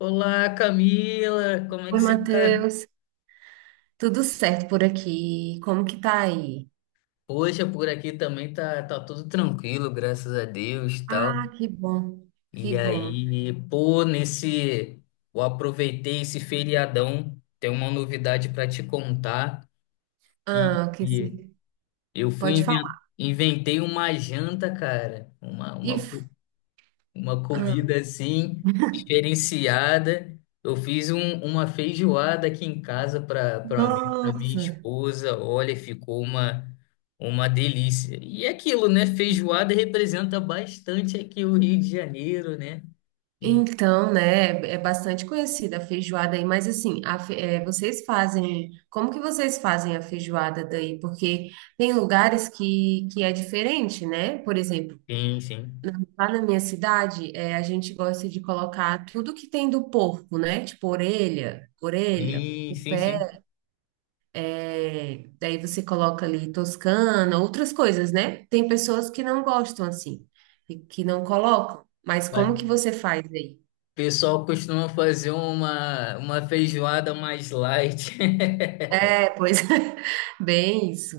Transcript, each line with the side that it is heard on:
left: Olá, Camila, como é
right: Oi,
left: que você tá?
right: Matheus. Tudo certo por aqui? Como que tá aí?
left: Poxa, por aqui também tá tudo tranquilo, graças a Deus, tal.
right: Ah, que bom, que
left: E
right: bom.
left: aí, pô, nesse, eu aproveitei esse feriadão, tem uma novidade para te contar que
right: Ah, o que se
left: eu
right: pode falar?
left: inventei uma janta, cara, uma,
right: E,
left: uma
right: f-
left: uma
right: ah,
left: comida assim diferenciada. Eu fiz uma feijoada aqui em casa para mim, para minha
right: nossa.
left: esposa. Olha, ficou uma delícia. E é aquilo, né? Feijoada representa bastante aqui o Rio de Janeiro, né? E-
right: Então, né? É bastante conhecida a feijoada aí, mas assim, vocês fazem. Como que vocês fazem a feijoada daí? Porque tem lugares que é diferente, né? Por exemplo.
left: sim, sim.
right: Lá na minha cidade, a gente gosta de colocar tudo que tem do porco, né? Tipo orelha,
left: Sim,
right: o
left: sim,
right: pé.
left: sim.
right: É, daí você coloca ali Toscana, outras coisas, né? Tem pessoas que não gostam assim, e que não colocam. Mas como
left: Vai.
right: que você faz aí?
left: O pessoal costuma fazer uma feijoada mais light.
right: É, pois é, bem isso.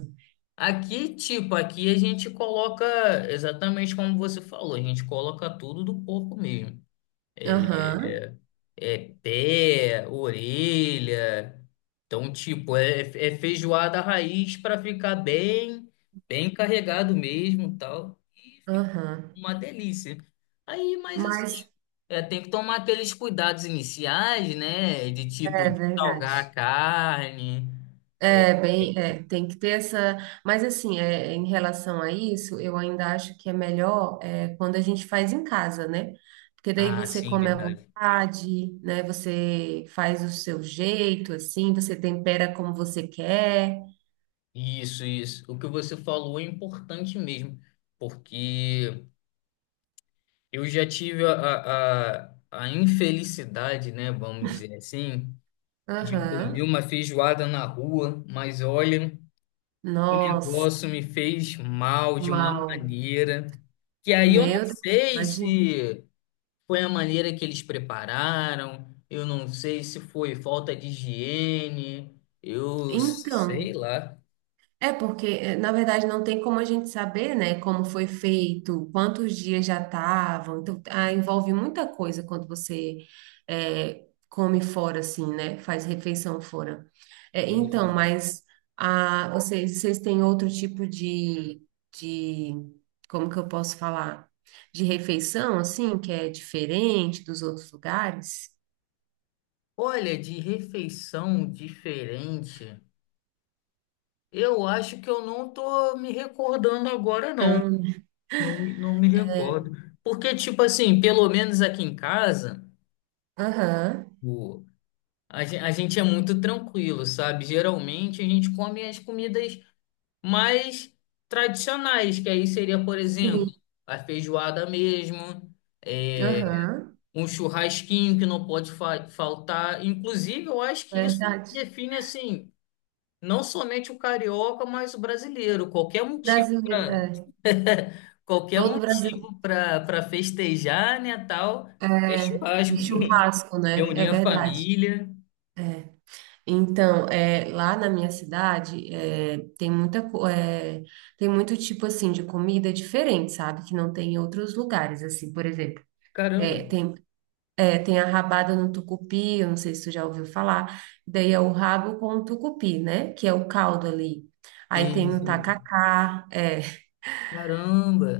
left: Aqui, tipo, aqui a gente coloca exatamente como você falou, a gente coloca tudo do corpo mesmo.
right: Aham,
left: É, pé, orelha. Então, tipo, é feijoada raiz para ficar bem, bem carregado mesmo, tal. E fica
right: aham.
left: uma delícia. Aí, mas assim,
right: Mas
left: é, tem que tomar aqueles cuidados iniciais, né? De tipo,
right: é
left: de salgar a
right: verdade.
left: carne. É.
right: Tem que ter essa. Mas assim, é, em relação a isso, eu ainda acho que é melhor quando a gente faz em casa, né? Porque daí
left: Ah,
right: você
left: sim,
right: come à
left: verdade.
right: vontade, né? Você faz o seu jeito, assim, você tempera como você quer.
left: Isso, isso. O que você falou é importante mesmo, porque eu já tive a infelicidade, né, vamos dizer assim, de comer
right: Aham.
left: uma feijoada na rua, mas olha, o
right: Nossa,
left: negócio me fez mal de uma
right: mal.
left: maneira que aí eu não
right: Meu Deus,
left: sei
right: imagina.
left: se foi a maneira que eles prepararam, eu não sei se foi falta de higiene, eu sei
right: Então.
left: lá.
right: É porque, na verdade, não tem como a gente saber, né, como foi feito, quantos dias já estavam. Então, ah, envolve muita coisa quando você come fora, assim, né, faz refeição fora. Eh, então, mas ah, vocês têm outro tipo de, como que eu posso falar? De refeição, assim, que é diferente dos outros lugares?
left: Olha, de refeição diferente, eu acho que eu não tô me recordando agora, não.
right: Não.
left: Não, não me recordo.
right: Né?
left: Porque, tipo assim, pelo menos aqui em casa,
right: Aham,
left: o, a gente é muito tranquilo, sabe? Geralmente a gente come as comidas mais tradicionais, que aí seria, por exemplo,
right: sim,
left: a feijoada mesmo, é,
right: aham,
left: um churrasquinho que não pode faltar. Inclusive, eu acho que isso
right: verdade.
left: define, assim. Não somente o carioca, mas o brasileiro.
right: Brasileiro, é.
left: Qualquer
right: Todo brasileiro
left: motivo para festejar, né, tal, é
right: é
left: churrasco.
right: em churrasco, né? É
left: Reunir a
right: verdade.
left: família.
right: É. Então, é, lá na minha cidade, é, tem muito tipo assim de comida diferente, sabe? Que não tem em outros lugares, assim, por exemplo. É,
left: Caramba.
right: tem, é, tem a rabada no tucupi, eu não sei se tu já ouviu falar. Daí é o rabo com o tucupi, né? Que é o caldo ali. Aí tem
left: Sim,
right: o
left: sim.
right: tacacá, é,
left: Caramba.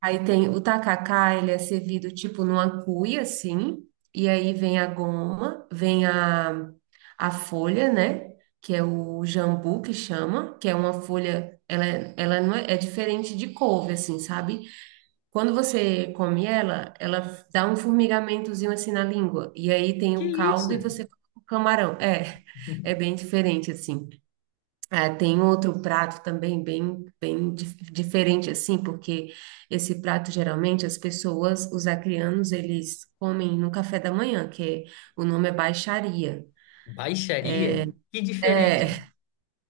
right: Aí tem o tacacá, ele é servido tipo numa cuia, assim, e aí vem a goma, a folha, né? Que é o jambu que chama, que é uma folha, ela não é, é diferente de couve, assim, sabe? Quando você come ela, ela dá um formigamentozinho assim na língua, e aí tem
left: Que
right: o caldo
left: isso?
right: e você coloca o camarão. É, é bem diferente, assim. É, tem outro prato também diferente assim, porque esse prato geralmente as pessoas, os acrianos, eles comem no café da manhã, o nome é baixaria.
left: Baixaria? Que diferente.
right: É,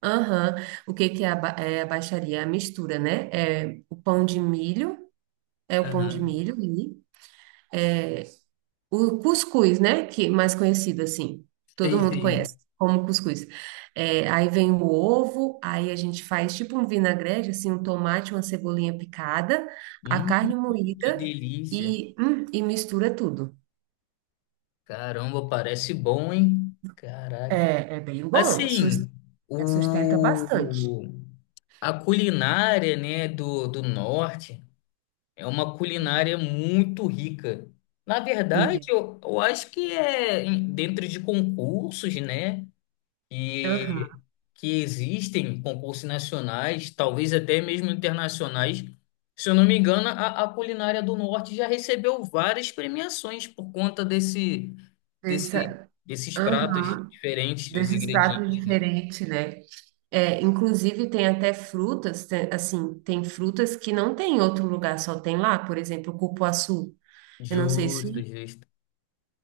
right: aham. O que que é a, ba- É a baixaria? É a mistura, né? É o pão de milho, é o pão de
left: Aham.
right: milho. O cuscuz, né? Que mais conhecido assim. Todo
left: Sim,
right: mundo
left: sim.
right: conhece como cuscuz. É, aí vem o ovo, aí a gente faz tipo um vinagrete, assim, um tomate, uma cebolinha picada, a
left: Hum,
right: carne
left: que
right: moída
left: delícia.
right: e mistura tudo.
left: Caramba, parece bom, hein? Caraca.
right: É,
left: Assim,
right: é, sustenta bastante.
left: o. A culinária, né, do norte é uma culinária muito rica. Na verdade,
right: Uhum.
left: eu acho que é dentro de concursos, né, que,
right: Aham.
left: que existem, concursos nacionais, talvez até mesmo internacionais. Se eu não me engano, a culinária do norte já recebeu várias premiações por conta desse, desse,
right: Essa-
left: desses pratos
right: aham.
left: diferentes, dos
right: Desses pratos
left: ingredientes, né?
right: diferentes, né? É, inclusive tem até frutas, tem- assim, tem frutas que não tem em outro lugar, só tem lá, por exemplo, o cupuaçu. Eu não sei
left: Justo,
right: se
left: justo.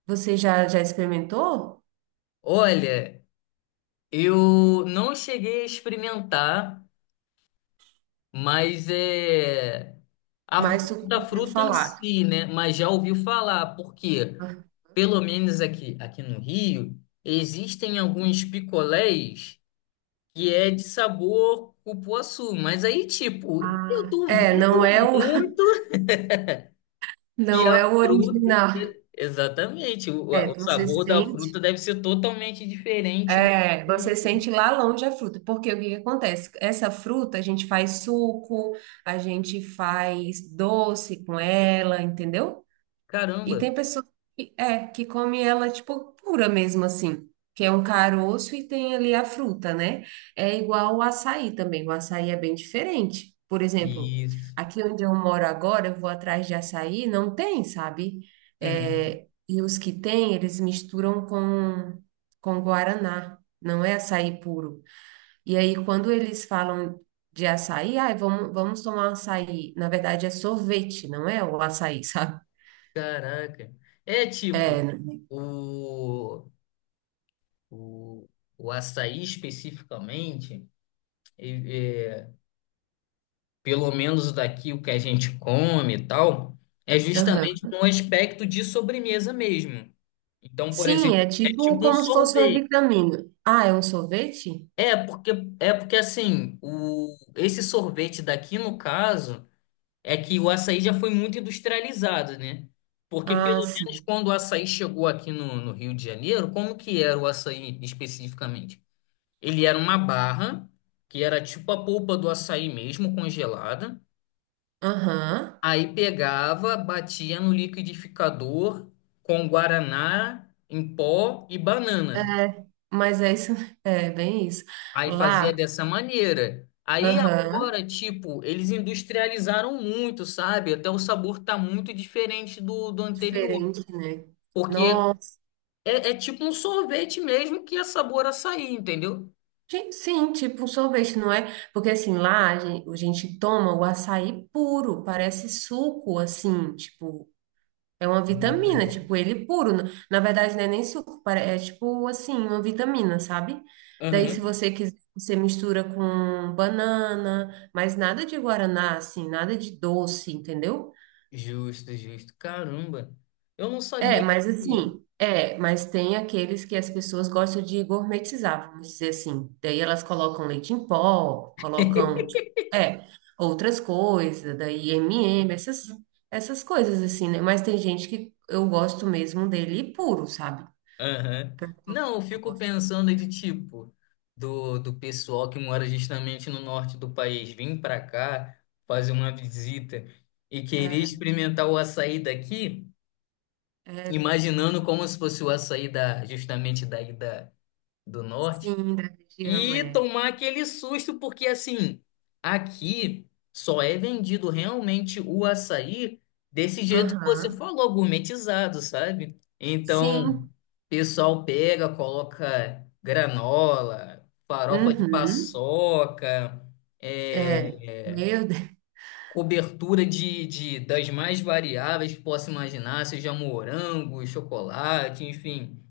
right: você já experimentou,
left: Olha. Eu não cheguei a experimentar, mas é
right: mas tu
left: a
right: ouviu
left: fruta em
right: falar.
left: si, né? Mas já ouvi falar, porque pelo menos aqui no Rio, existem alguns picolés que é de sabor cupuaçu, mas aí, tipo, eu
right: Ah, é,
left: duvido muito que
right: não
left: a
right: é o
left: fruta.
right: original.
left: Exatamente,
right: É,
left: o
right: você
left: sabor da
right: sente,
left: fruta deve ser totalmente diferente do
right: é, você sente lá longe a fruta, porque o que que acontece? Essa fruta a gente faz suco, a gente faz doce com ela, entendeu? E
left: caramba.
right: tem pessoas que, é, que come ela, tipo, pura mesmo, assim. Que é um caroço e tem ali a fruta, né? É igual o açaí também. O açaí é bem diferente. Por exemplo,
left: Isso.
right: aqui onde eu moro agora, eu vou atrás de açaí, não tem, sabe?
left: Uhum.
right: É, e os que tem, eles com guaraná. Não é açaí puro. E aí, quando eles falam de açaí, ai, vamos tomar açaí. Na verdade, é sorvete, não é o açaí, sabe?
left: Caraca. É tipo,
right: É, né?
left: o, o, o açaí especificamente, e- é, pelo menos daqui o que a gente come e tal, é
right: Aham.
left: justamente no aspecto de sobremesa mesmo. Então, por
right: Sim,
left: exemplo,
right: é
left: é
right: tipo
left: tipo um
right: como se fosse uma
left: sorvete.
right: vitamina. Ah, é um sorvete?
left: É porque, é porque assim, o, esse sorvete daqui, no caso. É que o açaí já foi muito industrializado, né? Porque
right: Ah,
left: pelo menos
right: sim.
left: quando o açaí chegou aqui no Rio de Janeiro, como que era o açaí especificamente? Ele era uma barra, que era tipo a polpa do açaí mesmo, congelada.
right: Aham.
left: Aí pegava, batia no liquidificador com guaraná em pó e banana.
right: É, mas é isso, é bem isso.
left: Aí
right: Lá,
left: fazia dessa maneira. Aí
right: aham,
left: agora, tipo, eles industrializaram muito, sabe? Até o sabor tá muito diferente do, do anterior.
right: diferente, né?
left: Porque
right: Nossa,
left: é, é tipo um sorvete mesmo que é sabor açaí, entendeu?
right: ti- sim, tipo um sorvete, não é? Porque assim, a gente toma o açaí puro, parece suco, assim, tipo. É uma vitamina, tipo, ele puro. Na verdade, não é nem suco, pare- é tipo assim, uma vitamina, sabe? Daí, se
left: Aham.
right: você quiser, você mistura com banana, mas nada de guaraná, assim, nada de doce, entendeu?
left: Justo, justo. Caramba. Eu não
right: É,
left: sabia
right: mas
left: que.
right: assim, é, mas tem aqueles que as pessoas gostam de gourmetizar, vamos dizer assim. Daí elas colocam leite em pó, colocam, tipo, é, outras coisas, daí M&M, essas coisas assim, né? Mas tem gente que eu gosto mesmo dele puro, sabe?
left: Aham.
right: Tanto
left: Não, eu
right: não
left: fico
right: gosto.
left: pensando de tipo, do pessoal que mora justamente no norte do país vir para cá fazer uma visita e querer
right: É,
left: experimentar o açaí daqui,
right: é, não.
left: imaginando como se fosse o açaí da, justamente daí da, do norte.
right: Sim, da região,
left: E
right: é.
left: tomar aquele susto, porque assim, aqui só é vendido realmente o açaí desse jeito que você
right: Aham.
left: falou, gourmetizado, sabe? Então, o
right: Sim.
left: pessoal pega, coloca granola, farofa de
right: Uhum.
left: paçoca,
right: É.
left: é,
right: Meu Deus.
left: cobertura de, das mais variáveis que possa imaginar, seja morango, chocolate, enfim.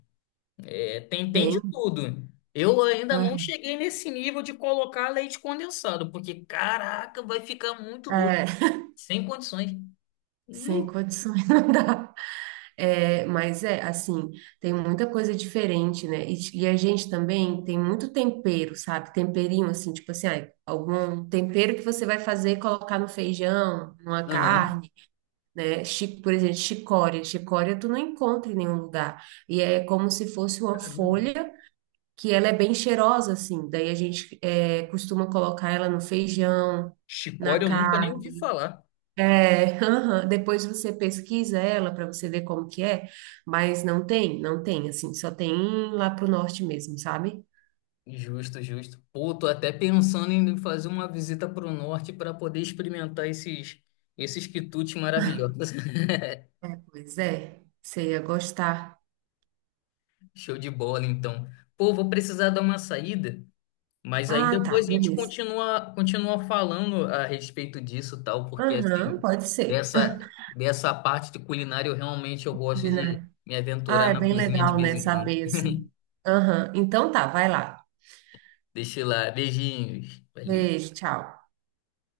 left: É, tem, tem de
right: Bem.
left: tudo. Eu ainda não
right: Aham.
left: cheguei nesse nível de colocar leite condensado, porque caraca, vai ficar muito doce,
right: É.
left: sem condições.
right: Sem
left: Nu.
right: condições não dá. É, mas é assim, tem muita coisa diferente, né? E a gente também tem muito tempero, sabe? Temperinho, assim, tipo assim, ai, algum tempero que você vai fazer e colocar no feijão, numa
left: Aham.
right: carne. Né? Chi- Por exemplo, chicória. Chicória tu não encontra em nenhum lugar. E é como se fosse uma
left: Caramba.
right: folha que ela é bem cheirosa, assim. Daí a gente é, costuma colocar ela no feijão, na
left: Chicória eu nunca nem
right: carne.
left: ouvi falar.
right: É, aham. Depois você pesquisa ela para você ver como que é, mas não tem, assim, só tem lá pro norte mesmo, sabe?
left: Justo, justo. Pô, tô até pensando em fazer uma visita pro norte para poder experimentar esses quitutes maravilhosos.
right: Pois é, você ia gostar.
left: Show de bola, então. Pô, vou precisar dar uma saída. Mas aí
right: Ah, tá,
left: depois a gente
right: beleza.
left: continua falando a respeito disso, tal, porque assim,
right: Aham, pode ser.
left: dessa, dessa parte de culinária eu gosto de me aventurar
right: Ah, é
left: na
right: bem
left: cozinha de
right: legal,
left: vez
right: né?
left: em quando.
right: Saber assim. Aham. Então tá, vai lá.
left: Deixa eu lá, beijinhos. Valeu.
right: Beijo, tchau.